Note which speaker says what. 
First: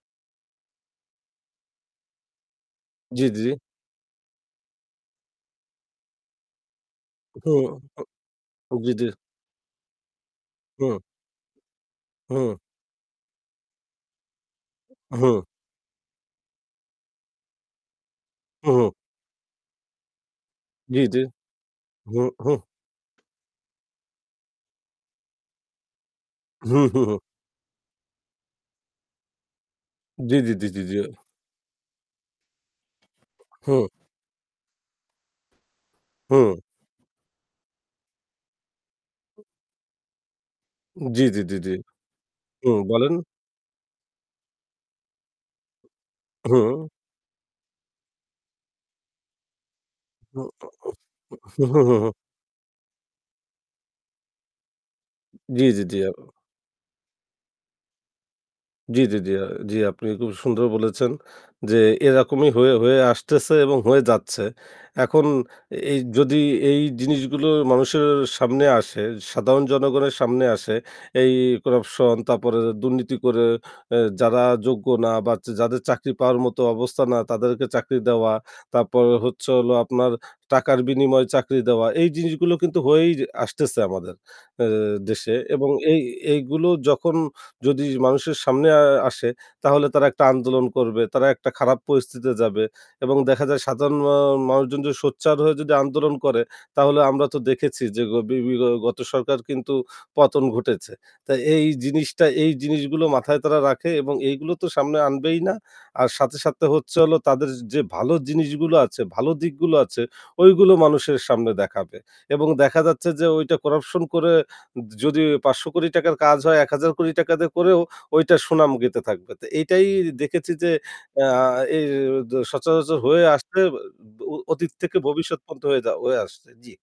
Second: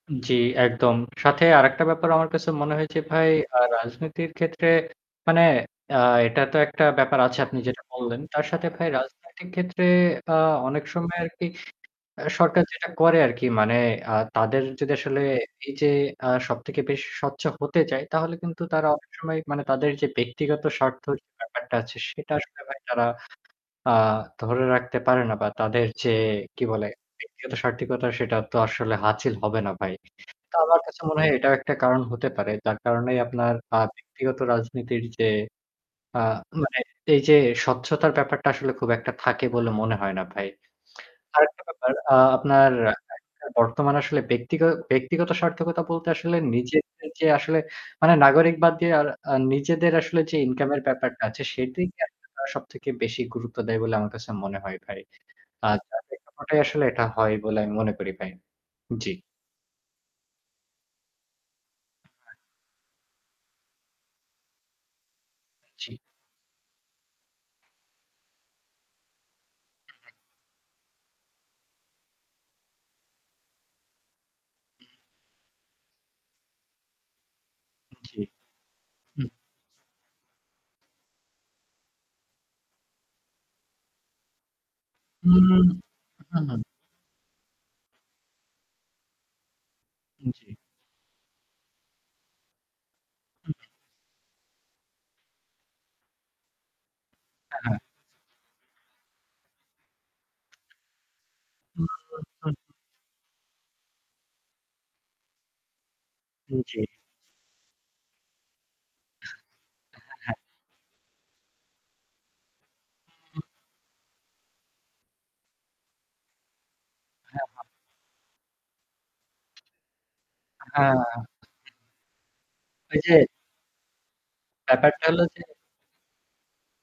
Speaker 1: উ জ্বি একদম। সাথে আরেকটা ব্যাপার আমার কাছে মনে হয়েছে
Speaker 2: জ্বি,
Speaker 1: ভাই
Speaker 2: জি।
Speaker 1: আ রাজনীতির ক্ষেত্রে মানে অ্যা এটা তো একটা ব্যাপার আছে আপনি
Speaker 2: হুম।
Speaker 1: যেটা বললেন। তার সাথে
Speaker 2: হু,
Speaker 1: ভাই
Speaker 2: জ্বি, জি।
Speaker 1: রাজনৈতিক ক্ষেত্রে আ অনেক
Speaker 2: হু।
Speaker 1: সময় আরকি অ্যা
Speaker 2: হু।
Speaker 1: সরকার যেটা করে আরকি। মানে আ তাদের যদি আসলে
Speaker 2: হু।
Speaker 1: এই যে আ সবথেকে বেশ স্বচ্ছ হতে চায়, তাহলে কিন্তু
Speaker 2: হু,
Speaker 1: তারা
Speaker 2: হু।
Speaker 1: অনেক সময় মানে তাদের যে ব্যক্তিগত
Speaker 2: জি,
Speaker 1: স্বার্থ
Speaker 2: জি
Speaker 1: যে ব্যাপারটা আছে,
Speaker 2: হু,
Speaker 1: সেটা
Speaker 2: হু।
Speaker 1: আসলে ভাই তারা আ ধরে রাখতে পারে না। বা তাদের যে কি
Speaker 2: হু,
Speaker 1: বলে?
Speaker 2: হু, হু।
Speaker 1: ব্যক্তিগত সার্থকতার সেটা তো আসলে হাসিল হবে না ভাই।
Speaker 2: জি, জি,
Speaker 1: তো
Speaker 2: জি,
Speaker 1: আমার
Speaker 2: জি, জি।
Speaker 1: কাছে মনে হয় এটাও একটা কারণ হতে পারে। যার কারণেই আপনার আ
Speaker 2: হু।
Speaker 1: ব্যক্তিগত রাজনীতির যে আ
Speaker 2: হুঁ।
Speaker 1: মানে এইযে স্বচ্ছতার ব্যাপারটা আসলে খুব একটা থাকে বলে মনে হয় না ভাই।
Speaker 2: উম জি, জি, জি,
Speaker 1: আরেকটা
Speaker 2: জি।
Speaker 1: ব্যাপার আ
Speaker 2: হু,
Speaker 1: আপনার
Speaker 2: বলেন?
Speaker 1: [unintelligible] বর্তমান আসলে ব্যক্তিগ ব্যক্তিগত সার্থকতা বলতে আসলে
Speaker 2: হু।
Speaker 1: নিজেদের যে আসলে মানে নাগরিক বাদ দিয়ে আর আ নিজেদের আসলে যে
Speaker 2: হু, উ
Speaker 1: ইনকাম এর ব্যাপারটা আছে,
Speaker 2: উ হু, হু,
Speaker 1: সেটিই
Speaker 2: হু,
Speaker 1: [unintelligible]
Speaker 2: হু।
Speaker 1: সবথেকে বেশি গুরুত্ব দেয় বলে আমার কাছে মনে হয় ভাই।
Speaker 2: জি,
Speaker 1: [unintelligible]
Speaker 2: জি, জি। আর
Speaker 1: আসলে এটা হয় বলে আমি মনে করি ভাই।
Speaker 2: জি,
Speaker 1: জ্বি।
Speaker 2: জি, জি, আ জি। আপনি খুব সুন্দর বলেছেন যে
Speaker 1: [unintelligible]
Speaker 2: এরকমই হয়ে, হয়ে আসতেছে এবং হয়ে যাচ্ছে। এখন
Speaker 1: জি।
Speaker 2: এ যদি এই জিনিসগুলো মানুষের সামনে আসে, সাধারণ জনগণের সামনে আসে, এই corruption তারপরে দুর্নীতি করে, অ্যা যারা যোগ্য না বা য যাদের চাকরি পাওয়ার মতো অবস্থা না, তাদেরকে চাকরি
Speaker 1: জ্বী।
Speaker 2: দেওয়া। তারপর
Speaker 1: হু।
Speaker 2: হচ্ছে হলো আপনার টাকার বিনিময়ে চাকরি দেওয়া। এই জিনিসগুলো কিন্তু হয়েই আসতেছে আমাদের অ্যা দেশে।
Speaker 1: হুম,
Speaker 2: এবং এই
Speaker 1: হু, হু।
Speaker 2: এইগুলো যখন যদি মানুষের সামনে আ আসে তাহলে তারা একটা
Speaker 1: উ জ্বী।
Speaker 2: আন্দোলন করবে, তারা একটা খারাপ পরিস্থিতিতে যাবে এবং দেখা
Speaker 1: হু,
Speaker 2: যায়
Speaker 1: হু।
Speaker 2: সাধারণ মা মানুষজন যদি সোচ্চার হয়ে যদি আন্দোলন করে, তাহলে আমরা তো
Speaker 1: আ হ্যাঁ।
Speaker 2: দেখেছি যে গ বি বি গ গত সরকার কিন্তু পতন ঘটেছে। তা এই জিনিসটা এই
Speaker 1: [unintelligible]
Speaker 2: জিনিসগুলো মাথায় তারা রাখে এবং এইগুলো তো সামনে আনবেই না। আর সাথে,
Speaker 1: উ
Speaker 2: সাথে
Speaker 1: জ্বী।
Speaker 2: হচ্ছে হলো তাদের যে ভালো জিনিসগুলো আছে,
Speaker 1: অ্যা
Speaker 2: ভালো দিকগুলো আছে,
Speaker 1: হ্যাঁ, হ্যাঁ।
Speaker 2: ওইগুলো মানুষের সামনে দেখাবে। এবং দেখা যাচ্ছে যে ওইটা corruption করে য যদি ৳৫,০০,০০,০০,০০০ র কাজ হয়, ৳১০,০০,০০,০০,০০০
Speaker 1: হ্যাঁ,
Speaker 2: দিয়ে
Speaker 1: হ্যাঁ।
Speaker 2: করেও ওইটার সুনাম গাইতে থাকবে। তো এইটাই দেখেছি যে
Speaker 1: হ্যাঁ।
Speaker 2: অ্যা আ এ জ সচরাচর
Speaker 1: ওই যে
Speaker 2: হয়ে আসতে অ ব অতীত থেকে
Speaker 1: ব্যাপারটা হল
Speaker 2: ভবিষ্যৎ
Speaker 1: যে
Speaker 2: পর্যন্ত হয়ে যা হয়ে আসছে। জি।